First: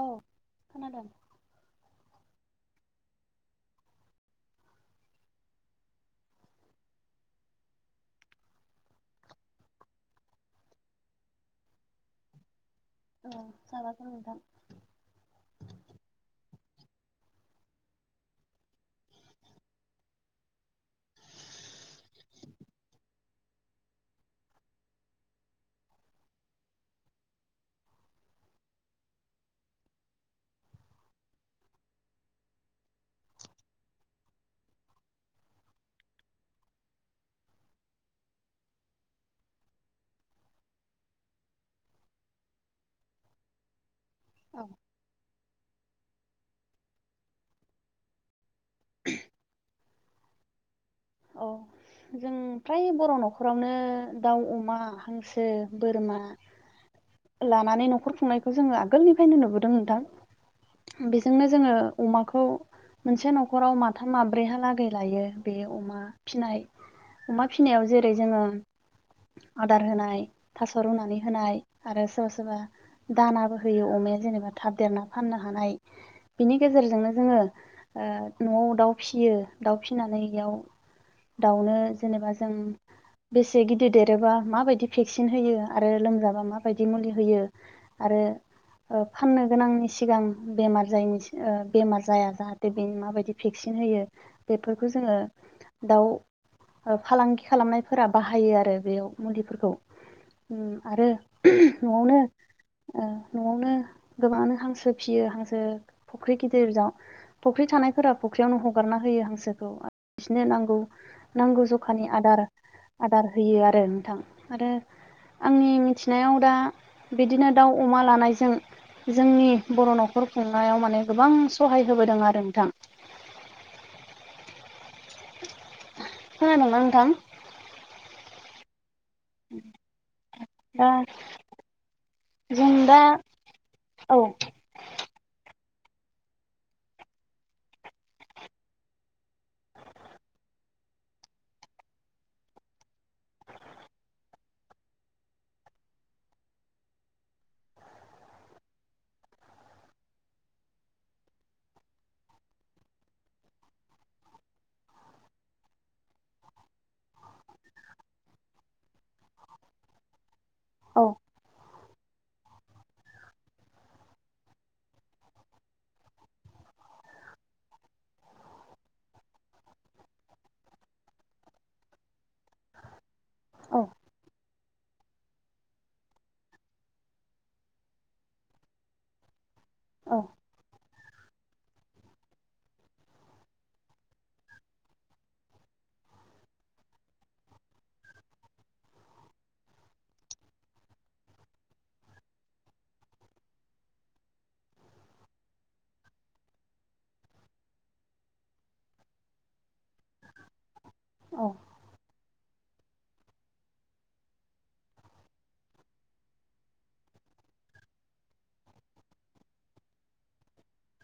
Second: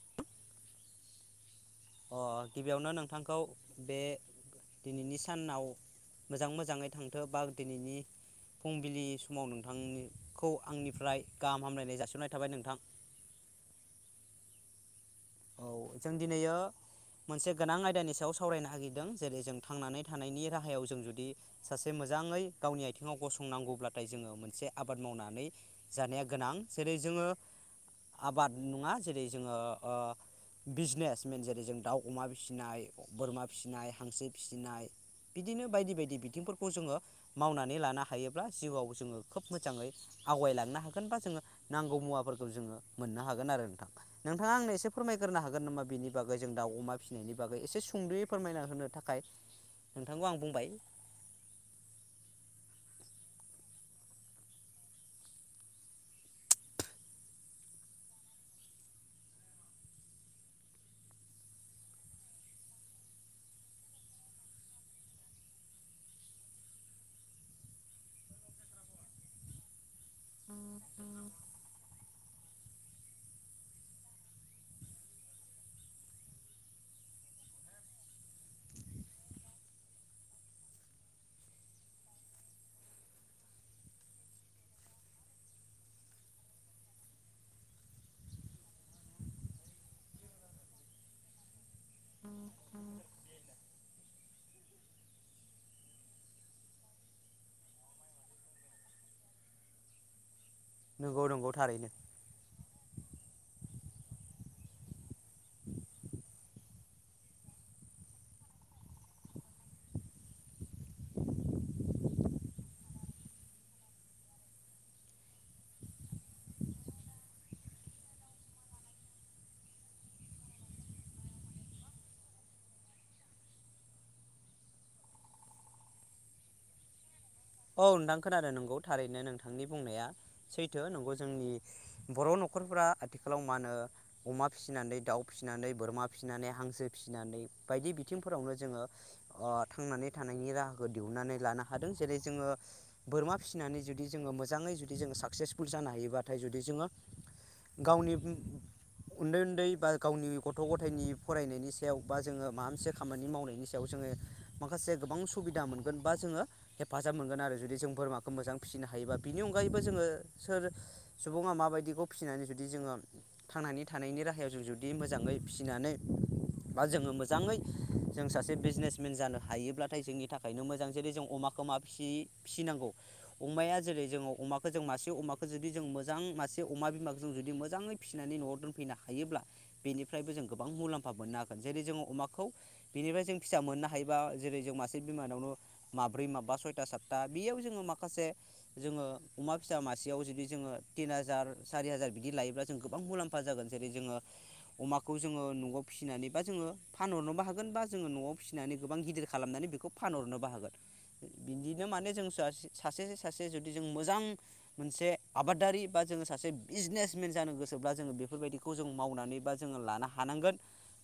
औ खोनादों। अ गिबियावनो नोंथांखौ बे दिनैनि सानाव मोजां मोजाङै थांथो बा दिनैनि फुंबिलि समाव नोंथांखौ आंनिफ्राय गाहाम हामलायनाय जासिहरनाय थाबाय नोंथां। औ साबायखर नोंथां। औ जों दिनैयो मोनसे गोनां आयदानि सायाव सावरायनो हागिरदों जेरै जों थांनानै थानायनि राहायाव जों जुदि सासे मो जाङै गावनि आथिङाव गसंनांगौब्लाथाय जोङो मोनसे आबाद मावनानै जानाया गोनां जेरै जो जोङो आबाद नङा जेरै जोङो ओ बिजनेस मेन जेरै जों दाउ अमा फिसिनाय बोरमा फिसिनाय हांसो फिसिनाय बिदिनो बायदि बायदि बिथिंफोरखौ जोङो मावनानै लानो हायोब्ला जिउआव जोङो खोब मोजाङै आवगायलांनो हागोन बा जोङो नांगौ मुवाफोरखौ जोङो मोननो हागोन आरो नोंथां नोंथाङा आंनो एसे होनो हागोन नामा बेनि बागै जों दाउ अमा फिसिनायनि बागै एसे सुंद'यै फोरमायना होनो थाखाय नोंथांखौ आं बुंबाय। औ जों फ्राय बर' न'खरावनो दाउ अमा हांसो बोरमा लानानै न'खर खुंनायखौ जोङो आगोलनिफायनो नुबोदों नोंथां। बेजोंनो जोङो अमाखौ मोनसे न'खराव माथाम माब्रैहा लागै लायो बेयाव अमा फिनाय अमा फिनायाव जेरै जोङो आदार होनाय थास' रुनानै होनाय आरो सोरबा सोरबा दानाबो होयो अमाया जेनेबा थाब देरना फाननो हानाय बिनि गेजेरजोंनो जोङो ओ न'आव दाउ फिसियो दाउ फिनानैयाव दाउनो जेनेबा जों बेसे गिदिर देरोबा माबायदि भेक्सिन होयो आरो लोमजाबा माबायदि मुलि होयो आर रो ओ फाननो गोनांनि सिगां बेमार जायनि सि ओ बेमार जाया जाहाथे बेनि माबायदि भेक्सिन होयो बेफोरखौ जोङो दाउ ओ फालांगि खालामनायफोरा बाहायो आरो बेयाव मुलिफोरखौ। ओम आरो नंगौ नंगौ थारैनो न'आवनो ओ न'आवनो गोबाङानो हांसो फियो हांसो फुख्रि गिदिर जाव फुख्रि थानायफोरा फुख्रियावनो हगारना होयो हांसोखौ बिसनो नांगौ नांगौ जखानि आदार आदार होयो आरो नोंथां आरो आंनि मिथिनायाव दा बिदिनो दाउ अमा लानायजों जोंनि बर' न'खर खुंनायाव माने गोबां सहाय होबोदों आरो नोंथां। [inaudible] खोनादों ना नोंथां? औ नोंथां खोनादों नोंगौ। थारैनो नोंथांनि बुंनाया सैथो दा नंगौ जोंनि बर' जों न'खरफोरा दा आथिखालाव मा होनो औ अमा फिसिनानै दाउ फिसिनानै बोरमा फिसिनानै हांसो फिसिनानै बायदि बिथिंफोरावनो जोङो ओ थांनानै थानायनि राहा फोर दिहुननानै लानो हादों जेरै जोङो बोरमा फिसिनानै जुदि जोङो मोजाङै जुदि जोङो साक्सेसफुल जानो हायोबाथाय जुदि जोङो गावनि उन्दै उन्दै बा गावनि गथ' गथायनि फरायनायनि सायाव बा जोङो माबा मोनसे खामानि मावनायनि सायाव जों माने माखासे गोबां सुबिदा मोनगोन बा जोङो हेफाजाब मोनगोन आरो जुदि जों बोरमाखौ मोजां फिसिनो हायोबा बिनि अनगायैबो जोङो सोर औ सुबुङा माबायदिखौ फिसिनानै जुदि जोङो थांनानै थानायनि राहायाव जों जुदि मोजाङै फिसिनानै बा जोङो मोजाङै जों सासे बिजनेसमेन जानो हायोब्लाथाय जोंनि थाखायनो मोजां जेरै जों अमाखौ माब फिसि फिसिनांगौ अमाया औ जेरै जोङो अमाखौ फोजों मासे अमाखौ जुदि जों मोजां मासे अमा बिमाखो जों जुदि मोजाङै फिनानै न'आव दोनफैनो हायोब्ला औ बेनिफ्रायबो जों गोबां मुलाम फा मोननो हागोन जेरै जोङो अमाखौ बिनिफ्राय जों फिसा मोननो हायोबा जेरै जों मासे बिमानावनो मा माब्रै माबा सय था साथथा बेयाव जोङो माखासे जोङो अमा फिसा मासेयाव जुदि जोङो तिन हाजार सार सारि हाजार बिदि लायोब्ला जों गोबां मुलाम्फा जागोन जेरै जोङो अमाखौ जोङो न'आव फिनानै बा जोङो फानहरनोबो हागोन बा जोङो न'आव फिनानै गोबां गिदिर खालामनानै बेखौ फानहरनोबो हागोन। औ बिदिनो माने जों दास सासे सासे जुदि जों मोजां मोनसे आबादारि बा जोङो सासे बिजनेसमेन जा जानो गोसोब्ला जोङो बेफोरबायदिखौ जों मावनानै बा जोङो लानो हानांगोन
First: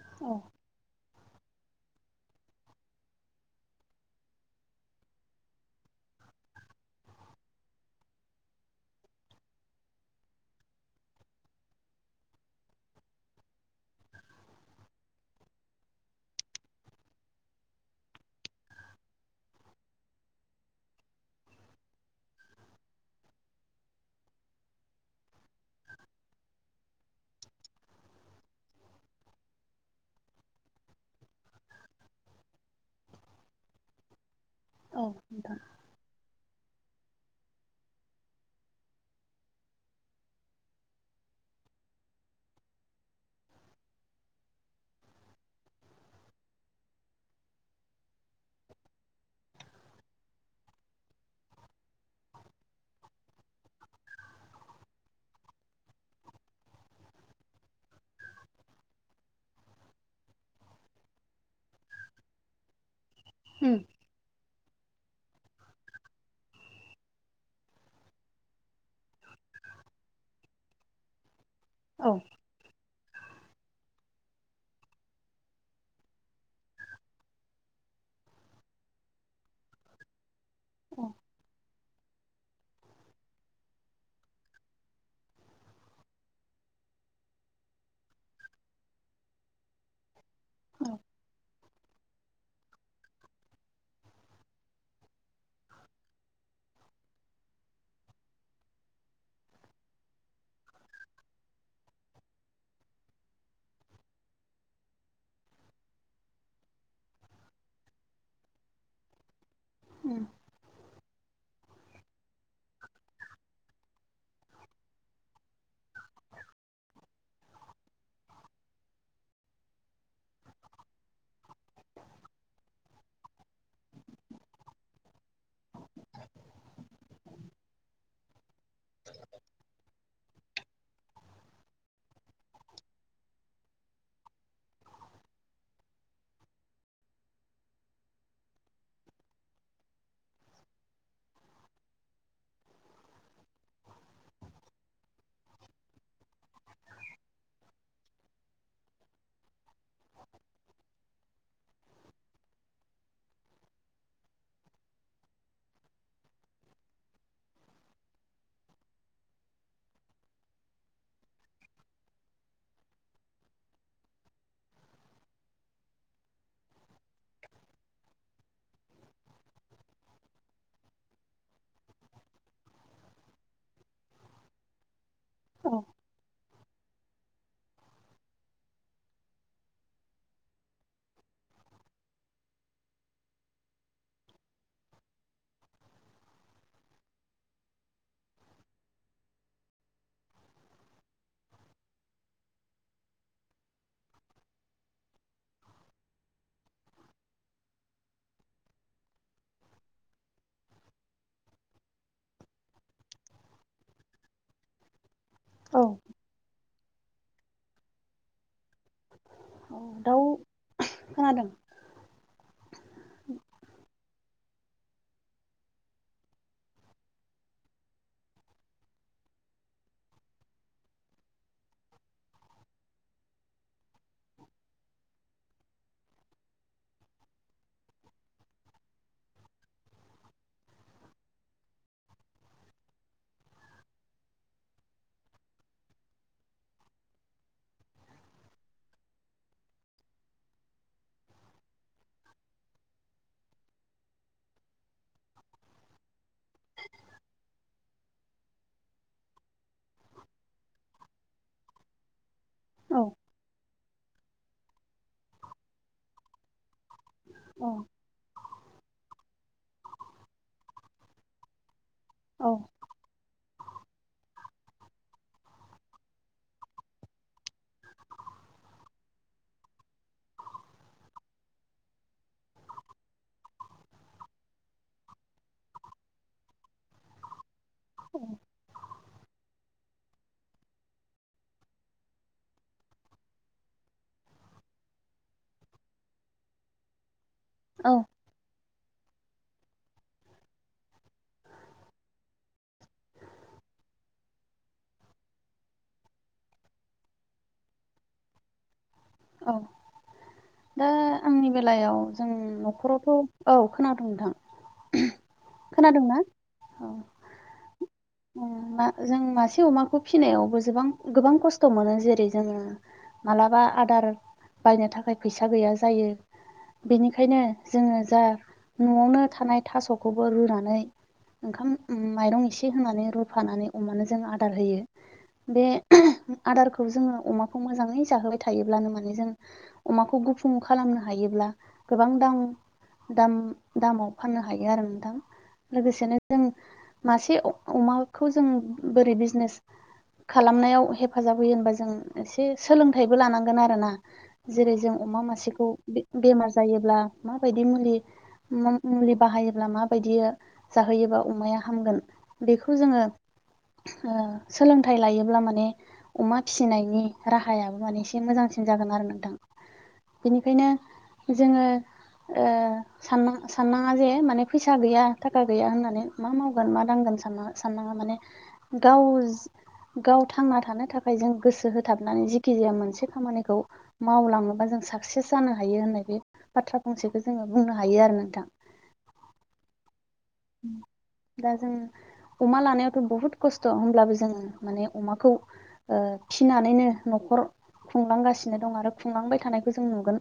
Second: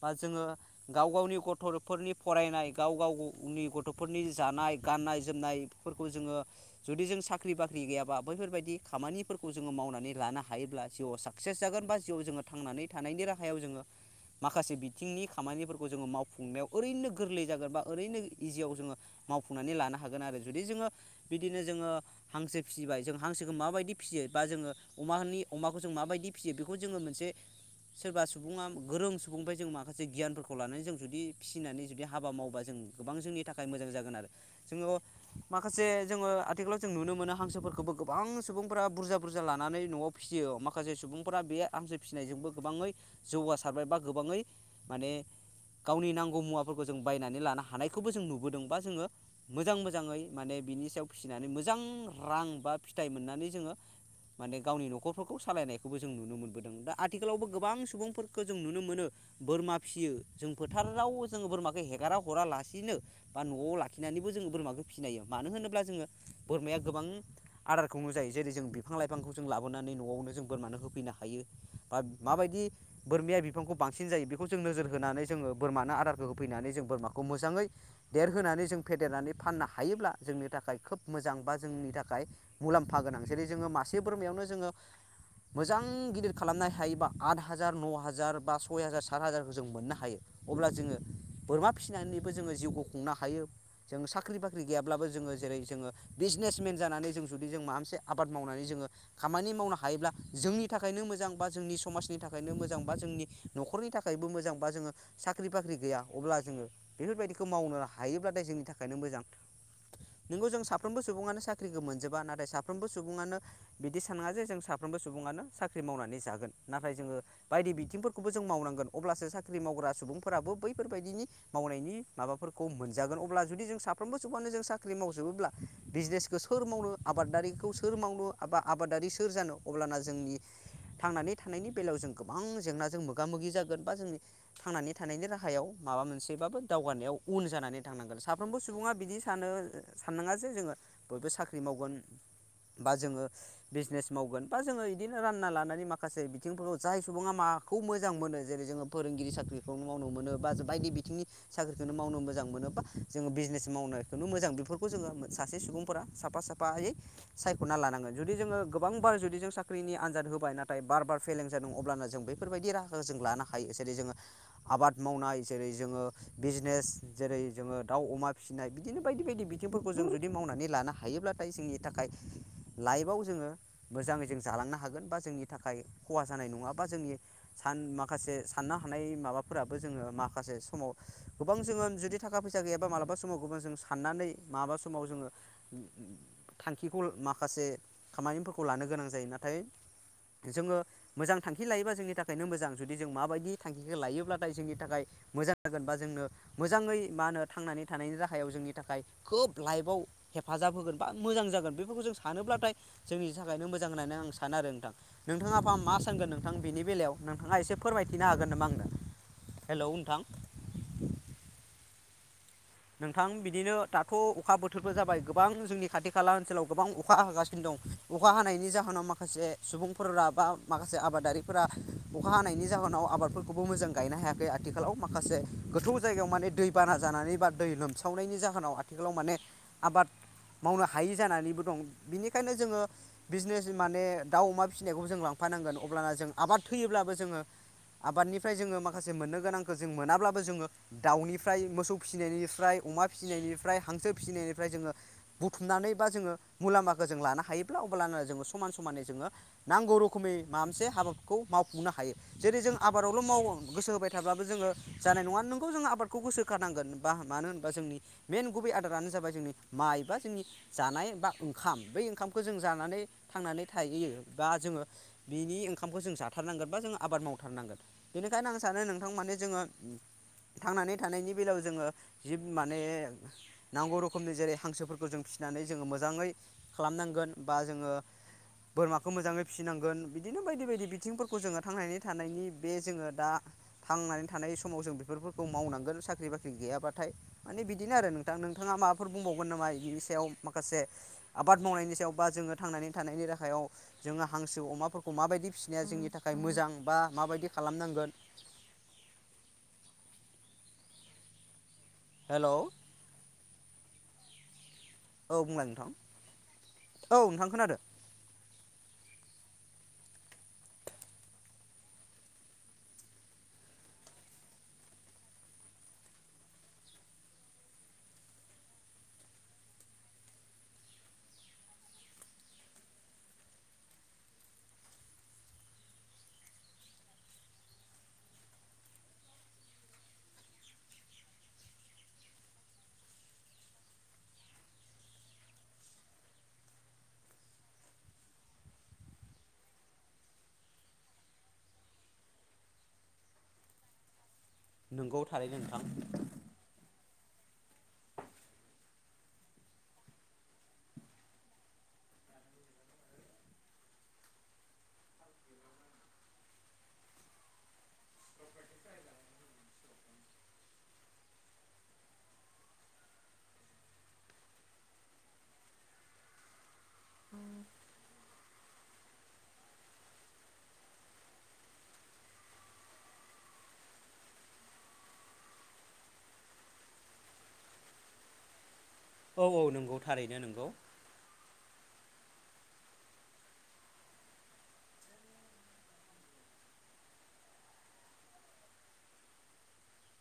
बा औ जोङो गाव गावनि गथल फोरनि फरायनाय गाव गाव गनि गथ'फोरनि जानाय गाननाय जोमनायफोरखौ जोङो जुदि जों साख्रि बाख्रि गैयाबा बैफोरबायदि खामानिफोरखौ जोङो मावनानै ला लानो हायोब्ला जिउआव साक्सेस जागोन बा जिउआव जोङो थांनानै थानायनि राहायाव जोङो माखासे बिथिंनि खामानिफोरखौ जोङो मावफुंनायाव ओरैनो गोरलै जागोन बा ओरैनो इजियाव जोङो मावफुंनानै लानो हा हागोन आरो जुदि जोङो बिदिनो जोङो हांसो फिसिबाय जों हांसोखौ माबायदि फियो बा जोङो अमाहानि अमाखौ जों माबायदि फियो बेखौ जोङो मोनसे सोरबा सुबुङा गोरों सुबुंफाय जों माखासे गियानफोरखौ लानानै जों जुदि फिनानै जुदि हाबा मावोबा जों गोबां जोंनि थाखाय मोजां जागोन आरो जोङो औ नोंथां माखासे जोङो जों नुनो मोनो हांसोफोरखोबो गोबां सुबुंफोरा बुरजा बुरजा लानानै न'आव फियो माखासे सुबुंफोरा बे ए आमसो फिनायजोंबो गोबाङै जौगासारबाय बा गोबाङै माने गावनि नांगौ मुवाफोरखौ जों बायनानै लानो हानायखौबो जों नुबोदों बा जोङो मोजां मोजाङै माने बिनि सायाव फिसिनानै मोजां रां बा फिथाइ मोननानै जोङो माने गावनि न'खरफोरखौ सालायनायखौबो जों नुनो मोनबोदों दा आथिखालावबो गोबां सुबुंफोरखो जों नुनो मोनो। बोरमा फियो जों फोथाराव जोङो बोरमाखौ हेगारा हरा लासिनो बा न'आव उम ला खिनानैबो जोङो बोरमाखो फिनायो मानो होनोब्ला जोङो बोरमाया गोबां आदारखौ नो जायो जेरै जों बिफां लाइफांखौ जों लाबोनानै न'आवनो जों बोरमानो होफैनो हायो बा औ माबायदि? बोरमाया बिफांखौ बांसिन जायो बेखौ जों नोजोर होनानै जोङो बोरमानो आदारखौ होफैनानै जों बोरमाखौ मोजाङै देरहोनानै जों फेदेरनानै फाननो हायोब्ला जोंनि थाखाय खोब औ मोजां बा जोंनि थाख खाय मुलाम्फा गोनां जेरै जोङो मासे बोरमायावनो जोङो मोजां गिदिर खालामनाय हायोबा आट हाजार न' हाजार बा सय हाजार सात हाजारखौ जों मोननो हायो। अब्ला जोङो बोरमा फिनानैबो जोङो जिउखौ खुंनो हायो। जों साख्रि बाख्रि गैयाब्लाबो जोङो जेरै जोङो बिजनेसमेन जानानै जों जुदि जों मा मोनसे आबाद मावनानै जोङो खामानि मावनो हायोब्ला जोंनि थाखायनो मोजां बा जोंनि समाजनि थाखायनो मोजां बा जोंनि न'खरनि नि थाखायबो मोजां बा जोङो साख्रि बाख्रि गैया अब्ला जोङो बेफोरबायदिखौ मावनो हायोब्लाथाय जोंनि थाख खायनो मोजां उम नोंगौ जों साफ्रोमबो सुबुंआनो साख ख्रिखो मोनजोबा नाथाय साफ्रोमबो सुबुङानो बिदि सानाङा जे जों साफ्रोमबो सुबुङानो साख्रि मावनानै जागोन। नाथाय जोङो बायदि बिथिंफोरखौबो जों मावनांगोन अब्लासो साख्रि मावग्रा सुबुंफोराबो बैफोरबायदिनि मावनायनि माबाफोरखौ मोनजागोन अब्ला जुदि जों साफ्रोमबो सुबुंआनो जों साख्रि मावजोबोब्ला बिजनेसखौ सोर मावनो आबादारिखौ सोर मावनो आबा आबादारि सोर जानो अब्लाना जोंनि थांनानै थानायनि बेलायाव जों गोबां जेंनाजों मोगा मोगि जागोन बा जोंनि थांनानै थानायनि राहायाव माब बा मोनसेबाबो दावगानायाव उन जानानै थांनांगोन। साफ्रोमबो सुबुङा बिदि सानो साननाङा जे जोङो बयबो साख्रि मावगोन। बा जोङो बिजनेस मावगोन बा जोङो इदिनो रानना लानानै माखासे बिथिंफोराव जाय सुबुङा मा माखौ मोजां मोनो जेरै जोङो फोरोंगिरि साख्रिखौ मावनो मोनो बा बायदि बिथिंनि साख्रिखौनो मावनो मोजां मो मोनो बा जोङो बिजनेस मावनायखौनो मोजां बेफोरखौ जोङो सासे सुबुंफोरा साफा साफायै सायख'ना लानांगोन। जुदि जोङो गोबांबार जुदि जों साख्रिनि आनजाद होबाय नाथाय बार बार फेलें जादों अब्लानो जों बेफोरबायदि राह जों लानो हायो जेरै जोङो आबाद मावनाय जेरै जोङो बिजनेस जेरै जोङो दाउ अमा फिसिनाय बिदिनो बायदि बायदि बिथिंफोरखौ जों जुदि मावनानै लानो हायोब्लाथाय जोंनि थाखाय लाइफआव जोङो मोजाङै जों जालांनो हागोन बा जोंनि थाखाय औ खहा जानाय नङा। बा जोंनि माखासे साननो हानाय माबाफोराबो जोङो माखासे समाव गोबां जों जुदि थाखा फैसा सा गैयाबा मालाबा समाव गुबुन जों साननानै मालाबा समाव जोङो थांखिखौ माखासे से खामानिफोरखौ लानो गोनां जायो नाथाय जोङो मोजां थांखि लायोबा जोंनि थाखायनो मोजां जुदि जों माबायदि थांखिखौ लायोब्लाथाय जोंनि थाखाय मोजां जागोन बा जोंनो मोजाङै मा होनो। थांनानै थानायनि जाहायाव जोंनि थाखाय खोब लाइफआव हेफाजाब होगोन बा मोजां जागोन बेफोरखौ जों सानो। अब्लाथाय जोंनि थाखायनो मोजां होननानै आं सानो आरो नोंथां। नोंथाङाबा औ मा सानगोन नोंथां बिनि बेलायाव नोंथाङा एसे फोरमायथिनो हागोन नामा आंनो हेलौ नोंथां औ खोनादों नोंथां बिदिनो दाथ' अखा बोथोरफोर जाबाय गोबां जोंनि खाथि खाला ओनसोलाव गोबां अखा हागासिनो दं अखा हानायनि जाहोनाव माखासे सुबुंफोरा बा माखासे आबादारिफोरा अखा हानायनि जाहोनाव आबादफोरखौबो मोजां गायनो हायाखै। आथिखालाव माखासे गोथौ जायगायाव माने दैबाना जानानै बा दै लोमसावनायनि जाहोनाव आथिखालाव माने आबाद मावनो हायि जानानैबो दं बिनिखायनो जोङो बिजनेस माने दाउ अमा फिसिनायखौ जों लांफा फानांगोन अब्लाना जोङो आबाद थैयोब्लाबो जोङो आबादनिफ्राय जोङो माखासे मोननो गोनांखौ जों मोनाब्लाबो जोङो दाउनिफ्राय मोसौ फिसिनायनि फ्राय अमा फिसिनायनिफ्राय हांसो फिसिनायनिफ्राय जोङो बुथुमनानै बा जोङो मुलाम्फाखौ जों लानो हायो। जब्ला अब्लानो जोङो समान समानै जोङो नांगौ रोखोमै माबा मोनसे हाबाखौ मावफुंनो हायो। जेरै जों औ आबादावल' माव गोसो होबाय थाब्लाबो जोङो जानाय नङा नोंगौ जोङो आबादखौ गोसो खानांगोन। मानो औ होनोबा जोंनि मइेन गुबै आदारानो जाबाय जोंनि माइ बा जोंनि जानाय बा ओंखाम। बै ओंखामखौ औ जों जानानै थांनानै थाहैयोबा जोङो बिनि ओंखामखौ जों जाथारनांगोन बा जोङो आबाद मावथारनांगोन बेनिखायनो आं सान नो नोंथां माने जोङो थांनानै थानायनि बेलायाव जोङो जिब माने नांगौ रोखोमनि जेरै हांसोफोरखौ जों फिसिनानै जोङो मोजाङै खालाम गोन होनबा जोङो बोरमाखौ खौ मोजाङै फिसिनांगोन बिदिनो बायदि बायदि बिथिंफोरखौ जोङो थांनानै थानायनि बे जोङो दा थांनानै थानाय समाव जों बेफोरखौ मावनांगोन साख्रि बाख्रि गैयाबाथाय माने औ बिदिनो आरो नों नोंथाङा मा फोर बुंबावगोन नामा बिनि सायाव माखासे आबाद मावनायनि सायाव बा जोङो थांनानै थानायनि राहायाव जोङो हांसो अमाफोरखौ माबायदि फिसिनाया जोंनि थाखाय मोजां बा माबायदि खालामनांगोन [inaudible] औ दा आंनि बेलायाव जों हेलौ न'खरावथ' औ खोनादोंं नोंथां औ बुंलाय नोंथां खोनादोंना औ नोंथां खोनादों। मा जों मासे अमाखौ फिसिनायावबोबां गोबां खस्थ' मोनो जेरै जोङो। मालाबा आदार बायनो थाखाय फैसा गैया जायो। बेनिखायनो जोङो जा न'आवनो थानाय थास'खौबो रुनानै ओंखाम माइरं एसे होनानै रुफानानै अमानो जों आदार होयो। बे आदारखौ जोङो अमाखौ मोजाङै जाहोबाय थायोब्लानो माने जों अमाखौ गुफुं खालामनो हायोब्ला गोबां दा दाम दामाव फाननो हायो आरो नोंथां लोगोसेनो जों मासे अ अमाखौ जों बोरै बिजनेस खालामनायाव हेफाजाब होयो होनबा जों एसे सोलोंथाइबो लानांगोन आरोना। जेरै जों नोंगौ अमा थारैनो मासेखौ नोंथां बे बेमार जायोब्ला माबायदि मुलि मुलि बाहायोब्ला माबायदि जाहोयोबा अमाया हामगोन बेखौ जोङो ओ सोलोंथाइ लायोब्ला माने अमा फिसिनायनि राहायाबो माने एसे मोजांस सिन जागोन आरो नोंथां। बिनिखायनो जोङो ओ सान साननाङा जे माने फैसा गैया थाखा गैया होननानै मा मावगोन मा दांगोनस साना सानाङा माने गाव जि गाव थांना थानो थाखाय जों गोसो होथाबनानै जिखि जाया मोनसे खामानिखौ मावलाङोबा जों साक्सेस जानो हायो होननाय बे बाथ्रा फंसेखो जोङो बुंनो हायो आरो नोंथां। औ औ नोंगौ थारैनो नंगौ। दा जों अमा लानायावथ' बहुद खस्थ' होमब्लाबो जोङो माने अमाखौ ओ फिनानैनो न'खर खुंलांगासिनो दं आरो खुंलांबाय थानायखो जों नुगोन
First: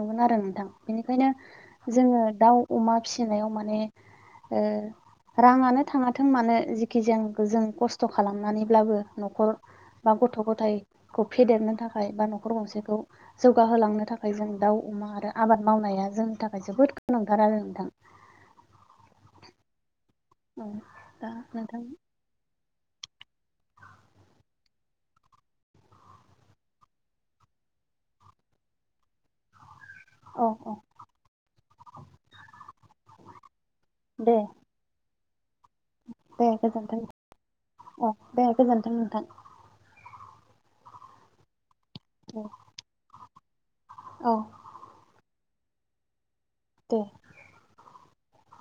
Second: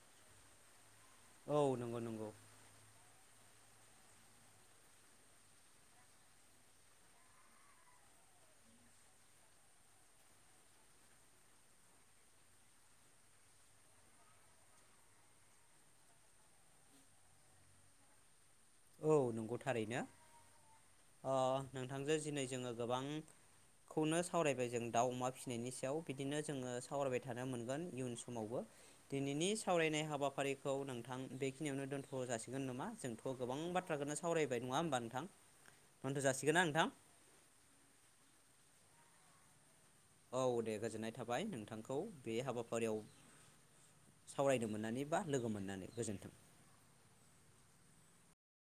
नुगोन आरो नोंथां। बेनिखायनो औ नंगौ जोङो नंगौ दाउ अमा फिसिनायाव माने ओ राङानो थाङाथों मानो जिखि जों जों खस्थ' खालामनानैब्लाबो न'खर बा गथ' गथायखौ फेदेरनो थाखाय बा न'खर गंसेखौ जौगाहोलांनो थाखाय जों दाउ अमा दा आबाद मावनाया जोंनि थाखाय जोबोद गोनांथार आरो नोंथां। औ नोंगौ थारैनो औ दा ओ नोंथां नोंथांजो जिनै जोङो गोबां खौनो सावरायबाय जों दाउ अमा फिसिनायनि सायाव बिदिनो जोङो सावरायबाय थानो मोनगोन इयुन समावबो। दिनैनिस सावरायनाय औ हाबाफारिखौ औ नोंथां बेखिनियावनो दोनथ' जासिगोन नामा जोंथ' गोबां बाथ थ्राखोनो दे सावरायबाय नङा होमबा नोंथां? दोनथ' दे जासिगोन ना नोंथां गोजोनथों औ दे गोजोनथों नोंथां। औ दे गोजोननाय थाबाय नोंथांखौ बे औ हाबाफारियाव औ सावरायनो मोननानै बा लोगो मोननानै गोजोन्थों। दे।